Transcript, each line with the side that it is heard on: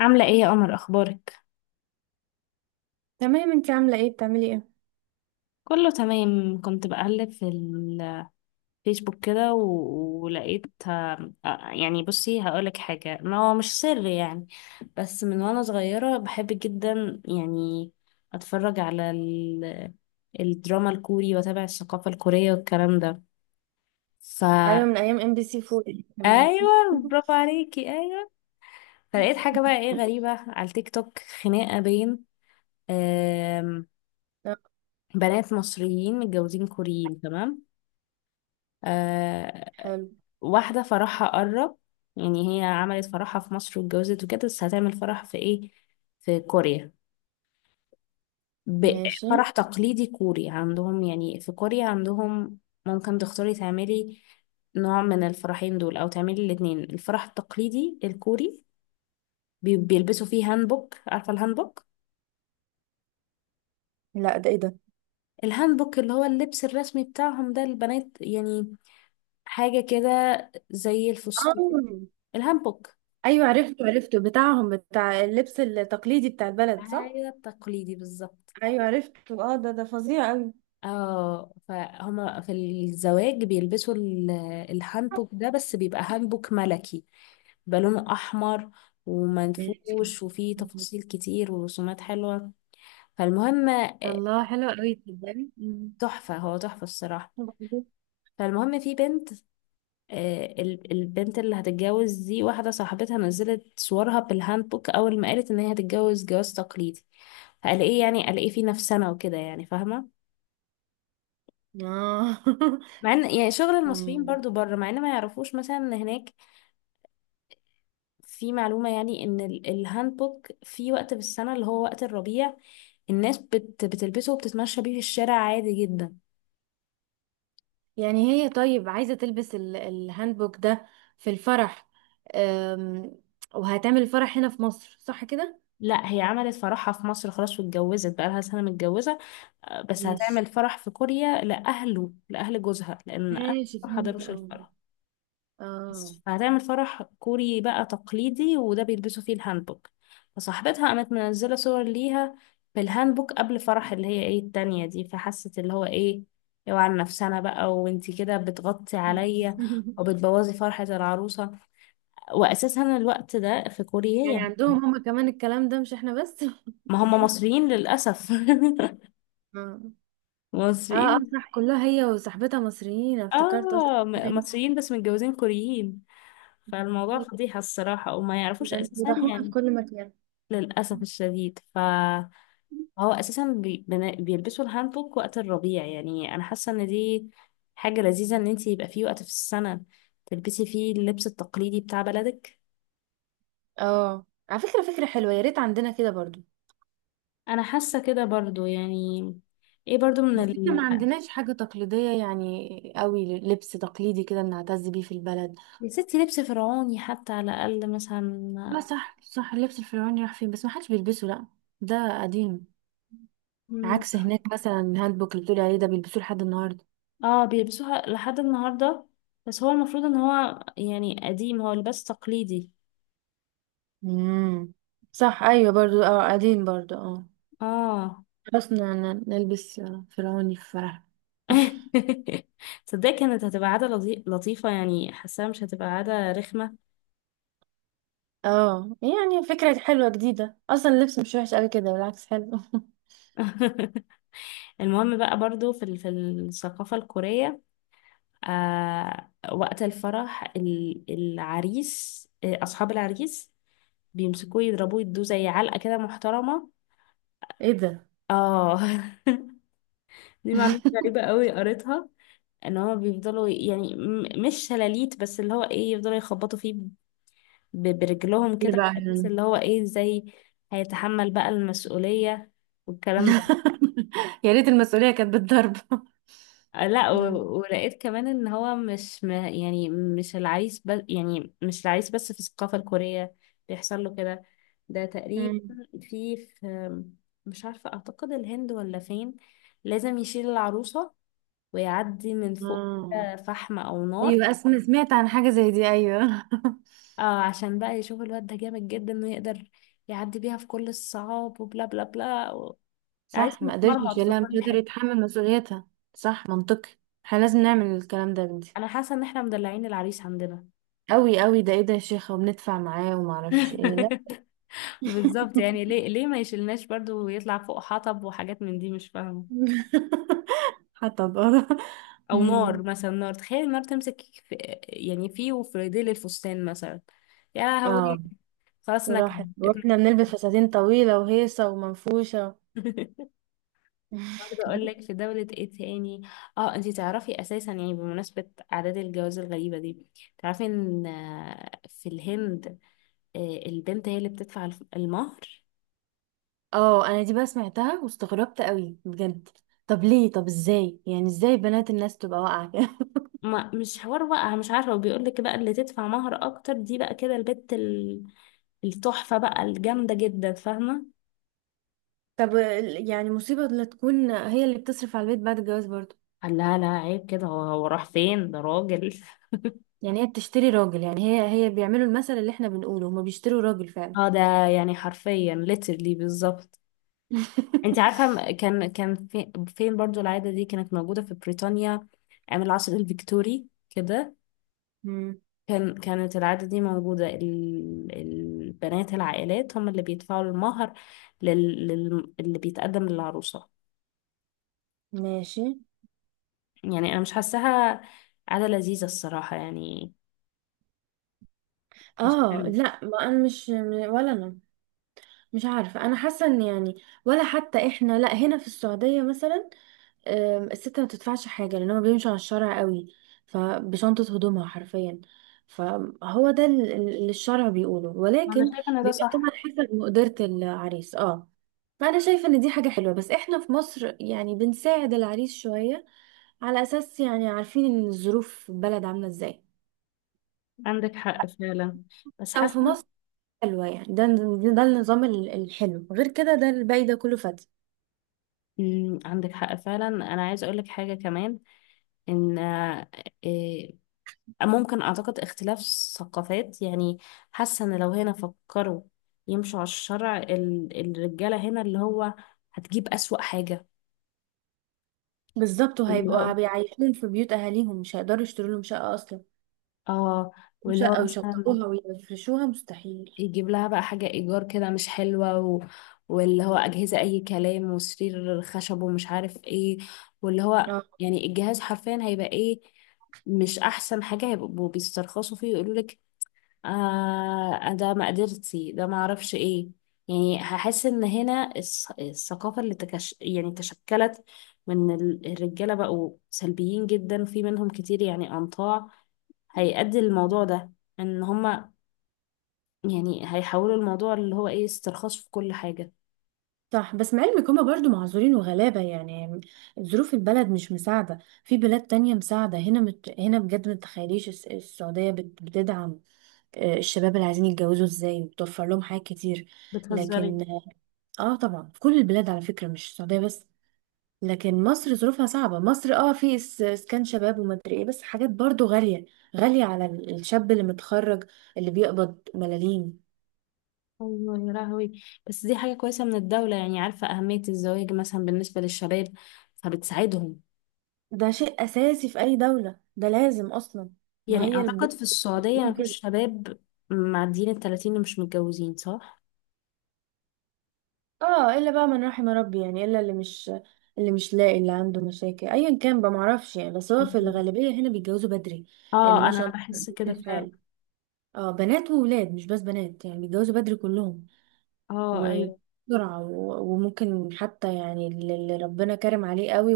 left: عاملة ايه يا قمر؟ اخبارك؟
right: تمام، انت عامله ايه؟ بتعملي ايه؟
left: كله تمام. كنت بقلب في الفيسبوك كده ولقيت. يعني بصي، هقولك حاجة، ما هو مش سر يعني. بس من وانا صغيرة بحب جدا يعني اتفرج على الدراما الكوري، واتابع الثقافة الكورية والكلام ده. ف
right: ايوه، من ايام ام بي سي 4 كمان.
left: ايوه، برافو عليكي، ايوه. فلقيت حاجة بقى، ايه، غريبة على التيك توك، خناقة بين آم،
right: طب
left: بنات مصريين متجوزين كوريين. تمام. آه،
right: حلو.
left: واحدة فرحها قرب، يعني هي عملت فرحها في مصر واتجوزت وكده، بس هتعمل فرح في ايه، في كوريا. ب-
right: ماشي.
left: فرح تقليدي كوري عندهم. يعني في كوريا عندهم ممكن تختاري تعملي نوع من الفرحين دول، او تعملي الاتنين. الفرح التقليدي الكوري بيلبسوا فيه هانبوك. عارفة الهانبوك؟
right: لا، ده ايه ده؟
left: الهانبوك اللي هو اللبس الرسمي بتاعهم ده، البنات يعني، حاجة كده زي الفسطيل،
right: آه.
left: الهانبوك.
right: ايوه عرفته، عرفته بتاعهم، بتاع اللبس التقليدي بتاع البلد، صح.
left: حاجة تقليدي بالظبط.
right: ايوه عرفته، اه ده ده فظيع قوي.
left: اه، فهما في الزواج بيلبسوا الهانبوك ده، بس بيبقى هانبوك ملكي، بيبقى لونه احمر
right: ماشي.
left: ومنفوش وفيه تفاصيل كتير ورسومات حلوه. فالمهم،
right: الله حلو قوي، تصدقي.
left: تحفه، هو تحفه الصراحه.
right: وبعدين؟
left: فالمهم، في بنت، البنت اللي هتتجوز دي، واحده صاحبتها نزلت صورها بالهانبوك اول ما قالت ان هي هتتجوز جواز تقليدي. فقال ايه يعني، قال ايه في نفسنا وكده يعني، فاهمه.
right: اه.
left: مع ان يعني شغل المصريين
right: مم.
left: برضو بره، مع ان ما يعرفوش مثلا ان هناك في معلومة، يعني ان الهانبوك في وقت في السنة، اللي هو وقت الربيع، الناس بتلبسه وبتتمشى بيه في الشارع عادي جدا.
right: يعني هي طيب عايزة تلبس الهاندبوك ده في الفرح، أم، وهتعمل الفرح هنا في مصر صح كده؟
left: لا، هي عملت فرحها في مصر خلاص، واتجوزت بقى لها سنة متجوزة. بس
right: ماشي.
left: هتعمل فرح في كوريا لأهله، لأهل جوزها، لأن أهله
right: ماشي
left: ما
right: فهمت
left: حضروش
right: اه.
left: الفرح.
right: اه.
left: هتعمل فرح كوري بقى تقليدي، وده بيلبسوا فيه الهانبوك. فصاحبتها قامت منزلة صور ليها بالهانبوك قبل فرح اللي هي ايه التانية دي. فحست اللي هو ايه، اوعى على نفسنا بقى، وانتي كده بتغطي عليا وبتبوظي فرحة العروسة. واساسا الوقت ده في كوريا
right: يعني
left: يعني،
right: عندهم هما كمان الكلام ده، مش احنا بس. اه.
left: ما هم مصريين للأسف.
right: اه. اه
left: مصريين.
right: صح، كلها هي وصاحبتها مصريين، أنا افتكرت قلت
left: اه،
right: إيه ده؟
left: مصريين بس متجوزين كوريين. فالموضوع فضيحة الصراحة، وما يعرفوش
right: يعني
left: اساسا
right: بيضحونا في
left: يعني.
right: كل مكان.
left: للأسف الشديد. هو اساسا بيلبسوا الهانبوك وقت الربيع، يعني انا حاسه ان دي حاجه لذيذه، ان انتي يبقى في وقت في السنه تلبسي فيه اللبس التقليدي بتاع بلدك.
right: اه، على فكرة فكرة حلوة، يا ريت عندنا كده برضو.
left: انا حاسه كده برضو يعني. ايه برضو من
right: بس احنا ما عندناش حاجة تقليدية يعني قوي، لبس تقليدي كده بنعتز بيه في البلد.
left: يا ستي لبس فرعوني حتى على الاقل
right: لا
left: مثلا.
right: صح صح، اللبس الفرعوني راح فين؟ بس ما حدش بيلبسه، لا ده قديم.
left: مم.
right: عكس هناك مثلا الهاند بوك اللي بتقولي عليه ده بيلبسوه لحد النهارده.
left: اه بيلبسوها لحد النهارده، بس هو المفروض ان هو يعني قديم، هو لباس تقليدي.
right: امم. صح ايوه برضو، اه قديم برضو اه.
left: اه.
right: خلاص نلبس فرعوني في فرح.
left: تصدقي كانت هتبقى عادة لطيفة يعني، حاساها مش هتبقى عادة رخمة.
right: اه يعني فكرة حلوة جديدة، اصلا اللبس مش وحش قوي كده، بالعكس حلو.
left: المهم بقى، برضو في في الثقافة الكورية، آه، وقت الفرح العريس، آه، أصحاب العريس بيمسكوه يضربوه يدوه زي علقة كده محترمة.
right: ايه ده؟
left: اه. دي معلومة غريبة قوي قريتها، ان هو بيفضلوا يعني، مش شلاليت بس، اللي هو ايه، يفضلوا يخبطوا فيه برجلهم
right: ليه
left: كده،
right: بقى
left: بحيث
right: يعني؟
left: اللي هو ايه، ازاي هيتحمل بقى المسؤولية والكلام.
right: يا ريت المسؤولية كانت بالضرب.
left: لا،
right: مم.
left: ولقيت كمان ان هو مش يعني مش العريس بس، يعني مش العريس بس في الثقافة الكورية بيحصل له كده. ده تقريبا
right: امم.
left: في مش عارفة، اعتقد الهند ولا فين، لازم يشيل العروسة ويعدي من فوق
right: آه.
left: كده فحم او نار.
right: ايوه اسمع، سمعت عن حاجة زي دي ايوه.
left: آه، عشان بقى يشوف الواد ده جامد جدا، انه يقدر يعدي بيها في كل الصعاب وبلا بلا بلا عايز
right: صح ما قدرش
left: متمرمط في
right: يشيلها، مش
left: كل
right: قادر
left: حتة.
right: يتحمل مسؤوليتها. صح منطقي. احنا لازم نعمل الكلام ده يا بنتي.
left: انا حاسة ان احنا مدلعين العريس عندنا.
right: قوي قوي، ده ايه ده يا شيخة، وبندفع معاه وما اعرفش ايه، لا.
left: بالظبط، يعني ليه، ليه ما يشيلناش برضو ويطلع فوق حطب وحاجات من دي، مش فاهمة.
right: حتى بقى
left: او نار
right: أمم.
left: مثلا، نار، تخيل النار تمسك في، يعني فيه، وفي ديل الفستان مثلا، يا هوي،
right: اه
left: خلاص
right: راحت،
left: نكد.
right: واحنا بنلبس فساتين طويلة وهيصة ومنفوشة.
left: برضه اقول لك في دولة ايه تاني، اه انتي تعرفي اساسا يعني، بمناسبة اعداد الجواز الغريبة دي، تعرفي ان في الهند، آه، البنت هي اللي بتدفع المهر.
right: اه انا دي بقى سمعتها واستغربت قوي بجد. طب ليه؟ طب ازاي يعني؟ ازاي بنات الناس تبقى واقعة كده؟
left: ما مش حوار بقى، مش عارفة. وبيقول لك بقى اللي تدفع مهر أكتر دي بقى كده البت التحفة بقى الجامدة جدا، فاهمة.
right: طب يعني مصيبة، لا تكون هي اللي بتصرف على البيت بعد الجواز برضه؟
left: قال لها لا، عيب كده، هو راح فين ده، راجل.
right: يعني هي بتشتري راجل، يعني هي بيعملوا المثل اللي احنا بنقوله، هما بيشتروا راجل فعلا.
left: اه، ده يعني حرفيا literally بالظبط. انت عارفة، كان في فين برضو، العادة دي كانت موجودة في بريطانيا أيام العصر الفيكتوري كده.
right: مم.
left: كانت العادة دي موجودة، البنات العائلات هم اللي بيدفعوا المهر اللي بيتقدم للعروسة.
right: ماشي.
left: يعني انا مش حاساها عادة لذيذة الصراحة يعني، مش
right: اه
left: حلو.
right: لا ما انا مش، ولا انا. مش عارفه، انا حاسه ان يعني ولا حتى احنا، لا هنا في السعوديه مثلا الست ما بتدفعش حاجة، لأنهم بيمشوا على الشارع قوي، فبشنطة هدومها حرفيا. فهو ده اللي الشرع بيقوله،
left: انا
right: ولكن
left: شايفة ان ده
right: بيبقى طبعا
left: صح.
right: حسب مقدرة العريس اه. فأنا شايفة إن دي حاجة حلوة، بس إحنا في مصر يعني بنساعد العريس شوية، على أساس يعني عارفين إن الظروف في البلد عاملة إزاي.
left: عندك حق فعلا، بس
right: أو
left: حاسة
right: في
left: إن.
right: مصر حلوة يعني، ده ده النظام الحلو، غير كده ده الباقي ده كله فاتي.
left: مم، عندك حق فعلا. انا عايزة اقولك حاجة كمان، ان آه، إيه، ممكن اعتقد اختلاف ثقافات يعني. حاسة ان لو هنا فكروا يمشوا على الشرع، الرجالة هنا اللي هو هتجيب اسوأ حاجة،
right: بالظبط،
left: اللي
right: وهيبقوا
left: هو
right: بيعيشون في بيوت أهاليهم، مش هيقدروا يشتروا لهم شقة أصلا،
left: اه،
right: مش
left: واللي هو
right: او
left: مثلا
right: يشطبوها ويفرشوها، مستحيل.
left: يجيب لها بقى حاجة إيجار كده مش حلوة واللي هو أجهزة أي كلام وسرير خشب ومش عارف إيه، واللي هو
right: اه
left: يعني الجهاز حرفيا هيبقى إيه، مش أحسن حاجة. هيبقوا بيسترخصوا فيه ويقولوا لك ده مقدرتي، ده معرفش إيه. يعني هحس إن هنا الثقافة اللي يعني تشكلت من الرجالة بقوا سلبيين جدا، وفي منهم كتير يعني أنطاع، هيؤدي الموضوع ده ان هما يعني هيحولوا الموضوع اللي هو ايه استرخاص في كل حاجة.
right: صح، بس مع علمك هما برضو معذورين وغلابة يعني، ظروف البلد مش مساعدة. في بلاد تانية مساعدة، هنا هنا بجد ما تتخيليش، السعودية بتدعم الشباب اللي عايزين يتجوزوا ازاي، وبتوفر لهم حاجات كتير.
left: بتهزري؟
right: لكن اه طبعا في كل البلاد على فكرة، مش السعودية بس. لكن مصر ظروفها صعبة، مصر اه في اسكان شباب ومدري ايه، بس حاجات برضو غالية، غالية على الشاب اللي متخرج، اللي بيقبض ملاليم.
left: ايوه يا لهوي. بس دي حاجة كويسة من الدولة، يعني عارفة أهمية الزواج مثلا بالنسبة للشباب فبتساعدهم.
right: ده شيء اساسي في اي دولة، ده لازم اصلا. ما
left: يعني
right: هي
left: أعتقد
right: البلاد
left: في السعودية مفيش شباب معديين التلاتين اللي مش متجوزين، صح؟
right: اه الا بقى من رحم ربي يعني، الا اللي مش، اللي مش لاقي، اللي عنده مشاكل ايا كان بقى معرفش يعني، بس هو في
left: مم.
right: الغالبية هنا بيتجوزوا بدري. لان
left: اه،
right: ما شاء
left: أنا
right: الله
left: بحس كده فعلا.
right: الحال، اه بنات وولاد، مش بس بنات يعني، بيتجوزوا بدري كلهم،
left: اه أيوه.
right: وبسرعة وممكن حتى يعني اللي ربنا كرم عليه قوي،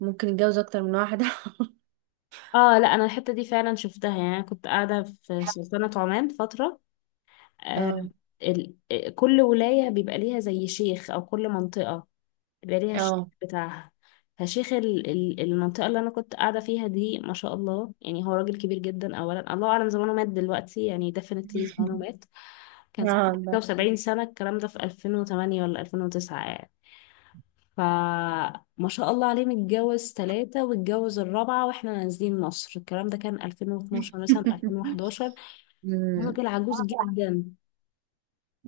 right: وممكن يتجوز اكتر من واحدة.
left: اه لا، أنا الحتة دي فعلا شفتها. يعني أنا كنت قاعدة في سلطنة عمان فترة. آه.
right: اه.
left: كل ولاية بيبقى ليها زي شيخ، أو كل منطقة يبقى ليها الشيخ
right: اه.
left: بتاعها. فشيخ المنطقة اللي أنا كنت قاعدة فيها دي، ما شاء الله يعني، هو راجل كبير جدا. أولا الله أعلم زمانه مات دلوقتي يعني، definitely زمانه مات.
right: اه
left: ساعتها حاجة
right: بس.
left: وسبعين سنة، الكلام ده في 2008 ولا 2009 يعني. فما شاء الله عليه، متجوز ثلاثة واتجوز الرابعة واحنا نازلين مصر. الكلام ده كان 2012 مثلا، 2011. هو
right: مم.
left: راجل عجوز جدا،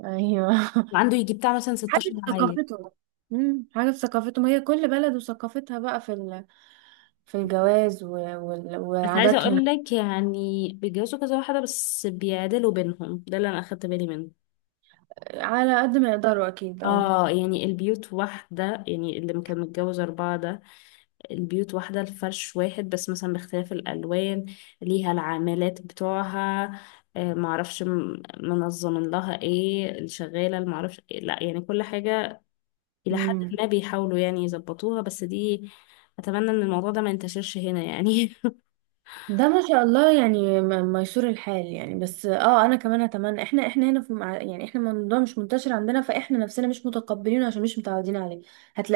right: ايوه.
left: وعنده يجي بتاع مثلا
right: حاجة
left: 16
right: في
left: عيل.
right: ثقافته. حاجة في ثقافته، ما هي كل بلد وثقافتها بقى في ال...، في الجواز و...، وال...،
left: بس عايزة
right: وعاداتهم.
left: اقول لك يعني، بيتجوزوا كذا واحدة بس بيعدلوا بينهم، ده اللي انا اخدت بالي منه.
right: على قد ما يقدروا أكيد اه.
left: اه، يعني البيوت واحدة. يعني اللي كان متجوز أربعة ده، البيوت واحدة، الفرش واحد بس مثلا باختلاف الألوان، ليها العاملات بتوعها، آه معرفش منظمين لها ايه، الشغالة، المعرفش إيه. لا يعني كل حاجة إلى حد
right: مم.
left: ما بيحاولوا يعني يظبطوها، بس دي، أتمنى إن الموضوع ده ما ينتشرش هنا يعني.
right: ده ما شاء الله يعني ميسور الحال يعني، بس اه انا كمان اتمنى، احنا هنا في يعني احنا الموضوع مش منتشر عندنا، فاحنا نفسنا مش متقبلينه عشان مش متعودين عليه.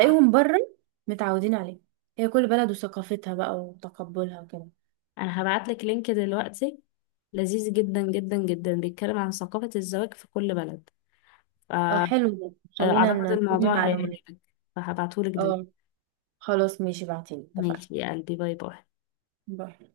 right: بره متعودين عليه. هي كل بلد وثقافتها بقى وتقبلها وكده.
left: انا هبعت لك لينك دلوقتي لذيذ جدا جدا جدا، بيتكلم عن ثقافة الزواج في كل بلد،
right: اه حلو ده. خلينا
left: فأعتقد
right: نلم
left: الموضوع
right: معلومات.
left: هيعجبك. فهبعته لك دلوقتي.
right: اه خلاص ماشي، بعتيلي اتفقنا.
left: ماشي يا قلبي، باي باي.
right: باي.